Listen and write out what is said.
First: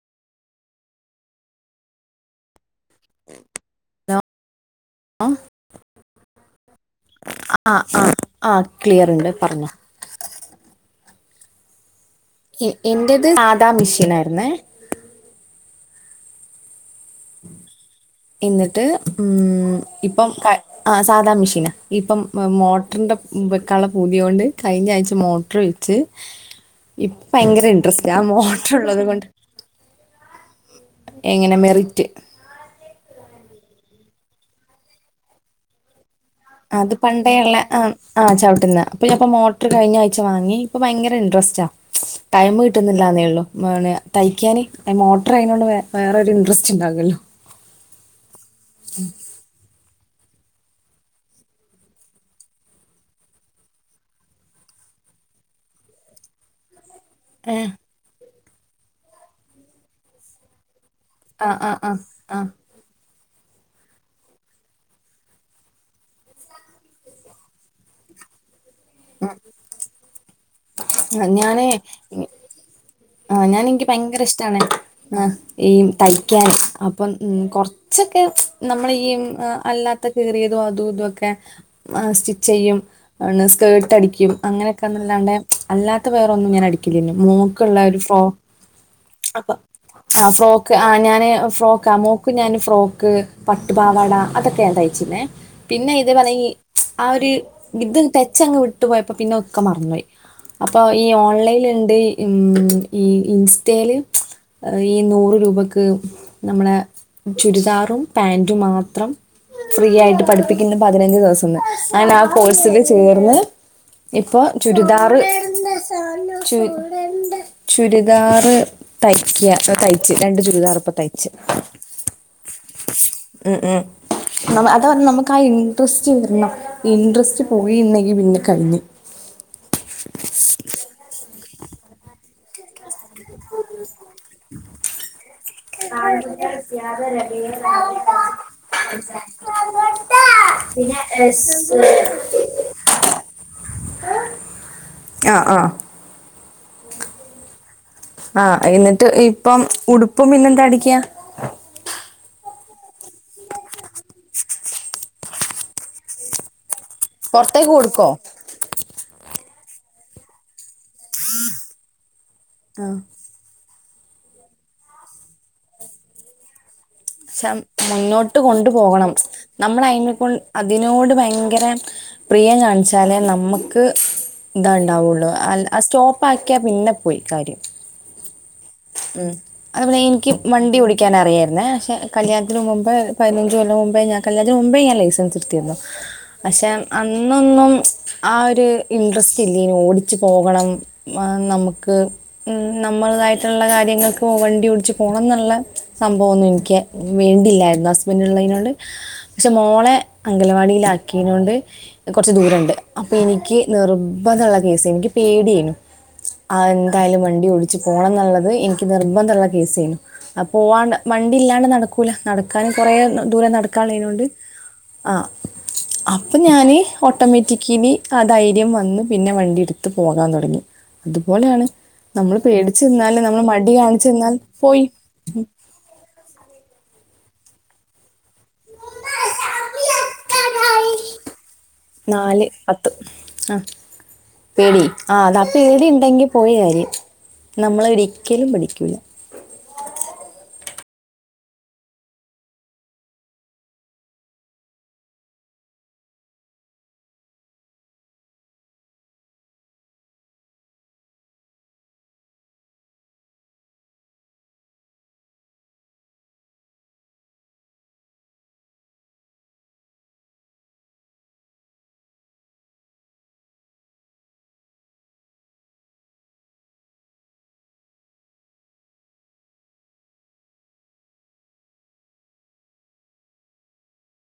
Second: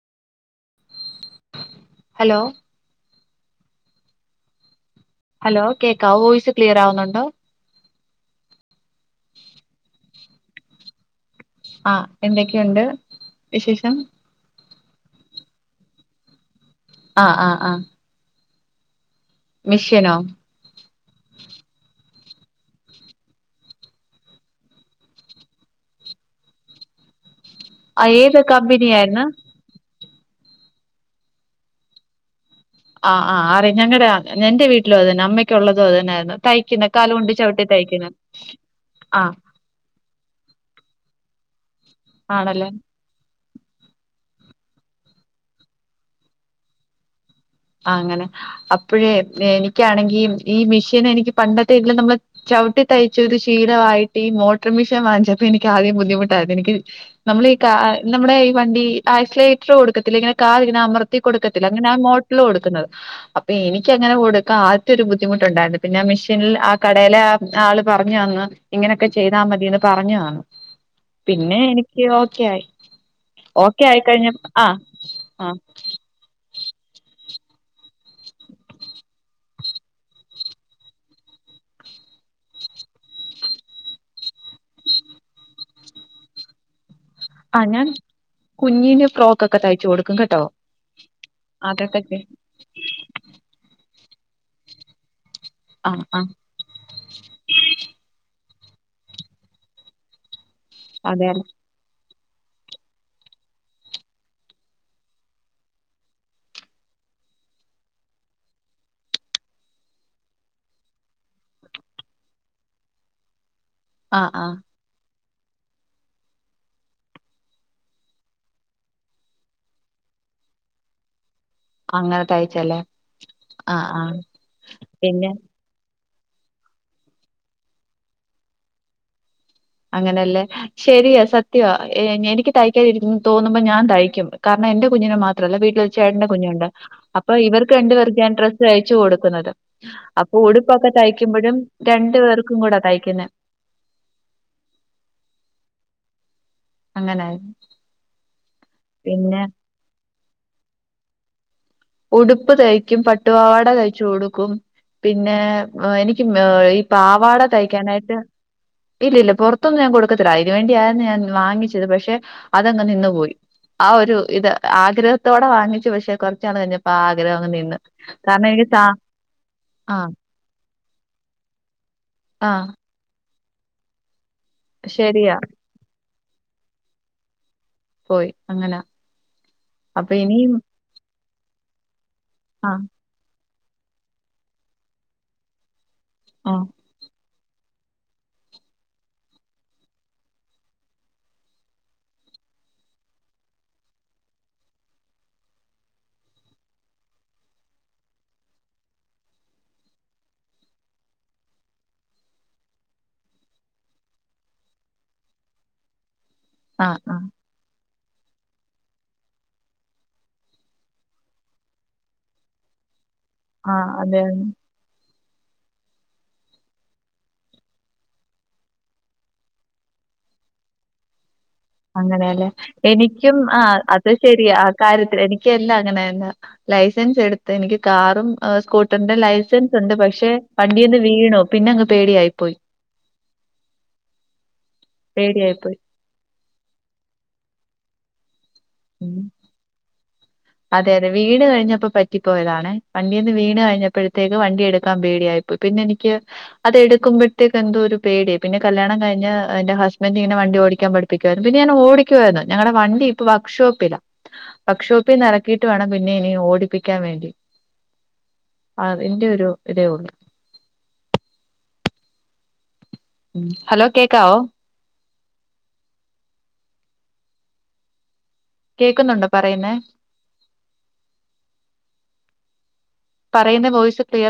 Hello [unintelligible] hello കേക്കാവ voice ക്ലിയർവുന്നുണ്ടോ? ആ ആ ആ ക്ലിയർണ്ട് പറഞ്ഞോ. ആഹ് എന്തൊക്കെണ്ട് വിശേഷം? ട്ന്നേ ആഹ് ആഹ് ആഹ് ഇന്നിട്ട് ഉം മിഷ്യനോ ഇപ്പം ആ സാധാ മെഷീനാ ഇപ്പം മോട്ടറിന്റെ വെക്കള്ള പൂതിയോണ്ട് കഴിഞ്ഞ ആഴ്ച മോട്ടർ വെച്ച്. ഇപ്പയങ്കര ഇൻട്രസ്റ്റ ആഹ് ആ ഏത് മോട്ടറു ള്ളത് കൊ കമ്പനിയായിരുന്നു എങ്ങനെ മെറിറ്റ് ആ ആ അറി ഞങടെ എന്റെ വീട്ടിലും അതുതന്നെ അമ്മയ്ക്കുള്ളതും അതുത ന്നെയാ അത് പണ്ടേയുള്ള ആ ആ ചവിട്ടുന്ന അപ്പൊഴൊക്കെ ആഹ് മോട്ടോർ ർ കഴിഞ്ഞ ആഴ്ച വാങ്ങി ഇപ്പ ഭയങ്കര ഇൻട്രസ്റ്റ ടൈം ആണല്ലേ കിട്ട ല്ലന്നേള്ളൂ തയ്ക്കാന് മോട്ടർആയോ ണ്ട് വേറൊരു ഇൻട്രസ്റ്റ്ണ്ടാകല്ലോ? ആ അങ്ങനെ അപ്പഴേ എനിക്കാണെങ്കി ഈ മെഷീൻ എനിക്ക് പണ്ടത്തെ ഇതില നമ്മള് ചവിട്ടി തയ്ച്ച ഒരു ശീലമായിട്ട്ഈ മോട്ടർ മിഷീൻ വാങ്ങിച്ചപ്പോ എനിക്ക് ആദ്യം ബുദ്ധിമുട്ടായി എനിക്ക് നമ്മൾ ഈ ഏഹ് കാ നമ്മുടെ ഈ വണ്ടി ആക്സലേറ്റർ കൊടുക്കത്തില്ലേ ഇങ്ങനെ കാലിങ്ങനെ അമർ ത്തി ആ കൊടുക്കത്തില്ല ആ അങ്ങനെ ആ ആ മോട്ടില് കൊടുക്കുന്നത്. അപ്പൊ എനിക്കങ്ങനെ കൊടുക്ക ആദ്യത്തെ ഒരു ബുദ്ധിമുട്ടുണ്ടായിരുന്നു പിന്നെ ആ മെഷീനിൽ ആ കടേലെ ആള് പറഞ്ഞുതന്ന് ഇങ്ങനെയൊക്കെ ചെയ്താ മതിന്ന് പറഞ്ഞു തന്നു ആ, പിന്നെ ഞാനേ എനിക്ക് ഓക്കെയി. ഓക്കെ ആയിക്കഴിഞ്ഞപ്പോ ആ ആഹ് ആ ഈ തയ്ക്കാൻ അപ്പം ഉം കൊറച്ചൊക്കെ നമ്മളീ അല്ലാത്ത ത്ത കീറിയതും അതും ഇതൊക്കെ സ്റ്റിച്ചിയ്യും. അണ് സ്കേർട്ടടിക്കും അങ്ങനെയൊക്കെന്നല്ലാണ്ടെ അല്ലാത്ത വേറൊന്നും ഞാൻ അടിക്കില്ല മോ ആ ൻക്ക്ള്ള ഞാൻ ഒരു ഫോ കുഞ്ഞിന് ഫ്രോക്ക് അപ്പോ ഒക്കെ തയ്ച്ചു കൊടുക്കും ആഹ് കേട്ടോ ഫ്രോക്ക് ആഹ് ഞാന് ഫ്രോക്ക അതൊക്കെ മോക്കും ഞാൻ ഫ്രോക്ക് പട്ടുപാവാട അതൊക്കെ ഞാൻ തയ്ച്ചിണ്ണേ പിന്നെ ആഹ് ആഹ് ഇതേപലെ ഈ ആഹ് ഒരു ഇത് ടെച്ചങ്ങ് വിട്ടു പോയപ്പോ പിന്നെ ഒക്കെ മറന്നോയി. അപ്പൊ ഈ അതെയല്ലേ ഓൺലൈനിലിണ്ട് ഉം ഈ ഇൻസ്റ്റൽ ഏഹ് ഈ നൂറ് രൂപക്ക് നമ്മളെ ചുരിദാറും പാന്റും മാത്രം ഫ്രീ ആയിട്ട് പഠിപ്പിക്കുന്നു പതിനഞ്ച് ദിവസംന്ന് അങ്ങനെ ആഹ് കോഴ്സില് ചേർന്ന് ആഹ് ഇപ്പൊ ആഹ് ചുരിദാറ് ചു ചുരിദാർ തയ്ക്കിയ തയ്ച്ച് രണ്ട് ചുരിദാർ ഇപ്പ തയ്ച്ച് അങ്ങനെ തയ്ച്ചല്ലേ ഉം ആഹ് ആഹ് ഉം അതാ പറഞ്ഞ് പിന്നെ നമുക്കാ ഇൻ ഇൻട്രസ്റ്റ് വരണം ഇൻട്രസ്റ്റ് പോയിന്നെങ്കിൽ പിന്നെ കഴിഞ്ഞ് അങ്ങനെയല്ലേ ശരിയാ സത്യവാ എനിക്ക് തയ്ക്കാതിരിക്കന്ന് തോന്നുമ്പോ ഞാൻ തയ്ക്കും കാരണം എന്റെ കുഞ്ഞിനെ മാത്രല്ല വീട്ടിൽ ഒരു ചേട്ടന്റെ കുഞ്ഞുണ്ട് അപ്പൊ ഇവർക്ക് രണ്ട് പേർക്കുഞ്ഞാൻ ഡ്രസ്സ് തയ്ച്ചു കൊടുക്കുന്നത് അപ്പൊ ഉടുപ്പൊക്കെ പിന്നെ തയ്ക്കുമ്പഴും രണ്ടു പേർക്കും കൂടാ തയ്ക്കുന്നെ ആഹ് ആഹ് അങ്ങനായി ആഹ് എന്നിട്ട് ഇപ്പം ഉടുപ്പും പിന്നെന്ത അടിക്ക ഉടുപ്പ് തയ്ക്കും പട്ടുപാവാട തയ്ച്ചു കൊടുക്കും പിന്നെ എനിക്ക് ഏഹ് പാവാട പുറത്തേക്ക് കൊടുക്കോ തയ്ക്കാനായിട്ട് ഇല്ല ഇല്ല പൊറത്തൊന്നും ഞാൻ കൊടുക്കത്തില്ല അയിന് വേണ്ടി ഞാൻ ഞാൻ വാങ്ങിച്ചത് പക്ഷെ അതങ്ങ് ആഹ് നിന്നു പോയി. ആഹ് ഒരു ഇത് ആഗ്രഹത്തോടെ വാങ്ങിച്ചു പക്ഷെ കൊറച്ചാള് കഴിഞ്ഞ സം മുന്നോട്ട് കൊണ്ടു പോകണം നമ്മൾ ആ അയ്നിപ്പോ അതിനോട് ഭയങ്കര ആ പ്രിയം കാണിച്ചാലേ നമ്മക്ക് ഇതാണ്ടാവുള്ളൂ ശരിയാ അൽ ആ സ്റ്റോപ്പാക്കിയാൽ പിന്നെ പോയി കാര്യം പോയി അങ്ങനെ ഉം അതുപോലെ അപ്പൊ എനിക്ക് ഇനിയും വണ്ടി ഓടി ക്കാനറിയാര്ന്നേ പക്ഷെ കല്യാണത്തിന് ആ മുമ്പ് പയിനഞ്ച് കൊല്ലം മുമ്പേ ഞാൻ കല്ല്യണത്തിന് മുമ്പേ ഞാൻ ലൈസൻസ് എടുത്തിരുന്നു ആ പഷേ അന്നൊന്നും ആഹ് ഒരു ഇൻട്രസ്റ്റ് ഇല്ലേനു ഓടിച്ച് പോകണം ആഹ് നമ്മക്ക് ഉം നമ്മളതായിട്ടുള്ള കാര്യങ്ങൾക്ക് വണ്ടി ഓടിച്ച് പോണന്നുള്ള സംഭവൊന്നും എനിക്ക് വേണ്ടില്ലായിരുന്നു ഹസ്ബൻഡ് ഇള്ളയിനോണ്ട് പക്ഷെ മോളെ അംഗലവാടിയിലാക്കിനോണ്ട് കൊറച്ച് ദൂരണ്ട് അപ്പൊ എനിക്ക് നിർബന്ധള്ള കേസെയ്ന്നു എനിക്ക് പേടിയെനു ആഹ് ആ ആ എന്തായാലും വണ്ടി വിളി ച്ച് പോണന്നുള്ളത് എനിക്ക് നിർബന്ധള്ള കേസെയ്നു അ പോവാണ്ട് വണ്ടി ഇല്ലാണ്ട് നടക്കൂല ന ക്കാനും കൊറേ ദൂരം ആ അതെ നടക്കാനുള്ളയ്നോണ്ട് ആഹ് അപ്പൊ ഞാന് ഓട്ടോമാറ്റിക്കലി ആഹ് ധൈര്യം വന്ന് പിന്നെ വണ്ടി എടുത്ത് പോകാൻ തൊടങ്ങി. ഇതുപോലാണ് അങ്ങനേല്ലേ എനിക്കും ആഹ് കാണിച്ച് അത് നിന്നാൽ ശരിയാ ആഹ് പോയി കാര്യത്തിൽ എനിക്കെല്ലാം അങ്ങനന്നാ ലൈസൻസ് എടുത്ത് എനിക്ക് കാറും ആ സ്കൂട്ടറിന്റെ ലൈസൻസ്ണ്ട് പക്ഷെ വണ്ടിന്ന് വീണു പിന്നങ്ങ് നാല് പത്ത് ആഹ് പേടി ആഹ് അതാ പേടിയായി പോയി പേടിണ്ടെങ്കി പോയ കാര്യം നമ്മളൊരിക്കലും പഠിക്കുല്ല. ഉം അതെ അതെ വീണ് കഴിഞ്ഞപ്പോ പറ്റിപ്പോയതാണെ വണ്ടീന്ന് വീണ് കഴിഞ്ഞപ്പഴത്തേക്ക് വണ്ടി എടുക്കാൻ പേടിയായി പ്പൊ പിന്നെനിക്ക് അതെടുക്കുമ്പഴത്തേക്ക് എന്തോ ഒരു പേടി പിന്നെ കല്യാണം കഴിഞ് എന്റെ ഹസ്ബൻഡ് ഇങ്ങനെ വണ്ടി ഓടിക്കാൻ പഠി പ്പിക്കുവാര്ന്ന് പിന്നെ ഞാൻ ഓടിക്കുവാര്ന്ന് ഞങ്ങടെ വണ്ടി ഇപ്പ വർക്ക്ഷോപ്പിലാ വർക്ക്ഷോപ് പ്പിന്ന എറക്കീട്ട് വേണം പിന്നെ ഇനി ഓടിപ്പിക്കാൻ വേണ്ടി അതിന്റെ ഒരു ഇതേ ഒള്ളൂ ഉം ഹലോ കേക്കാവോ കേക്കുന്നുണ്ടോ പറയുന്നേ പറയുന്ന വോയിസ് ക്ലിയർ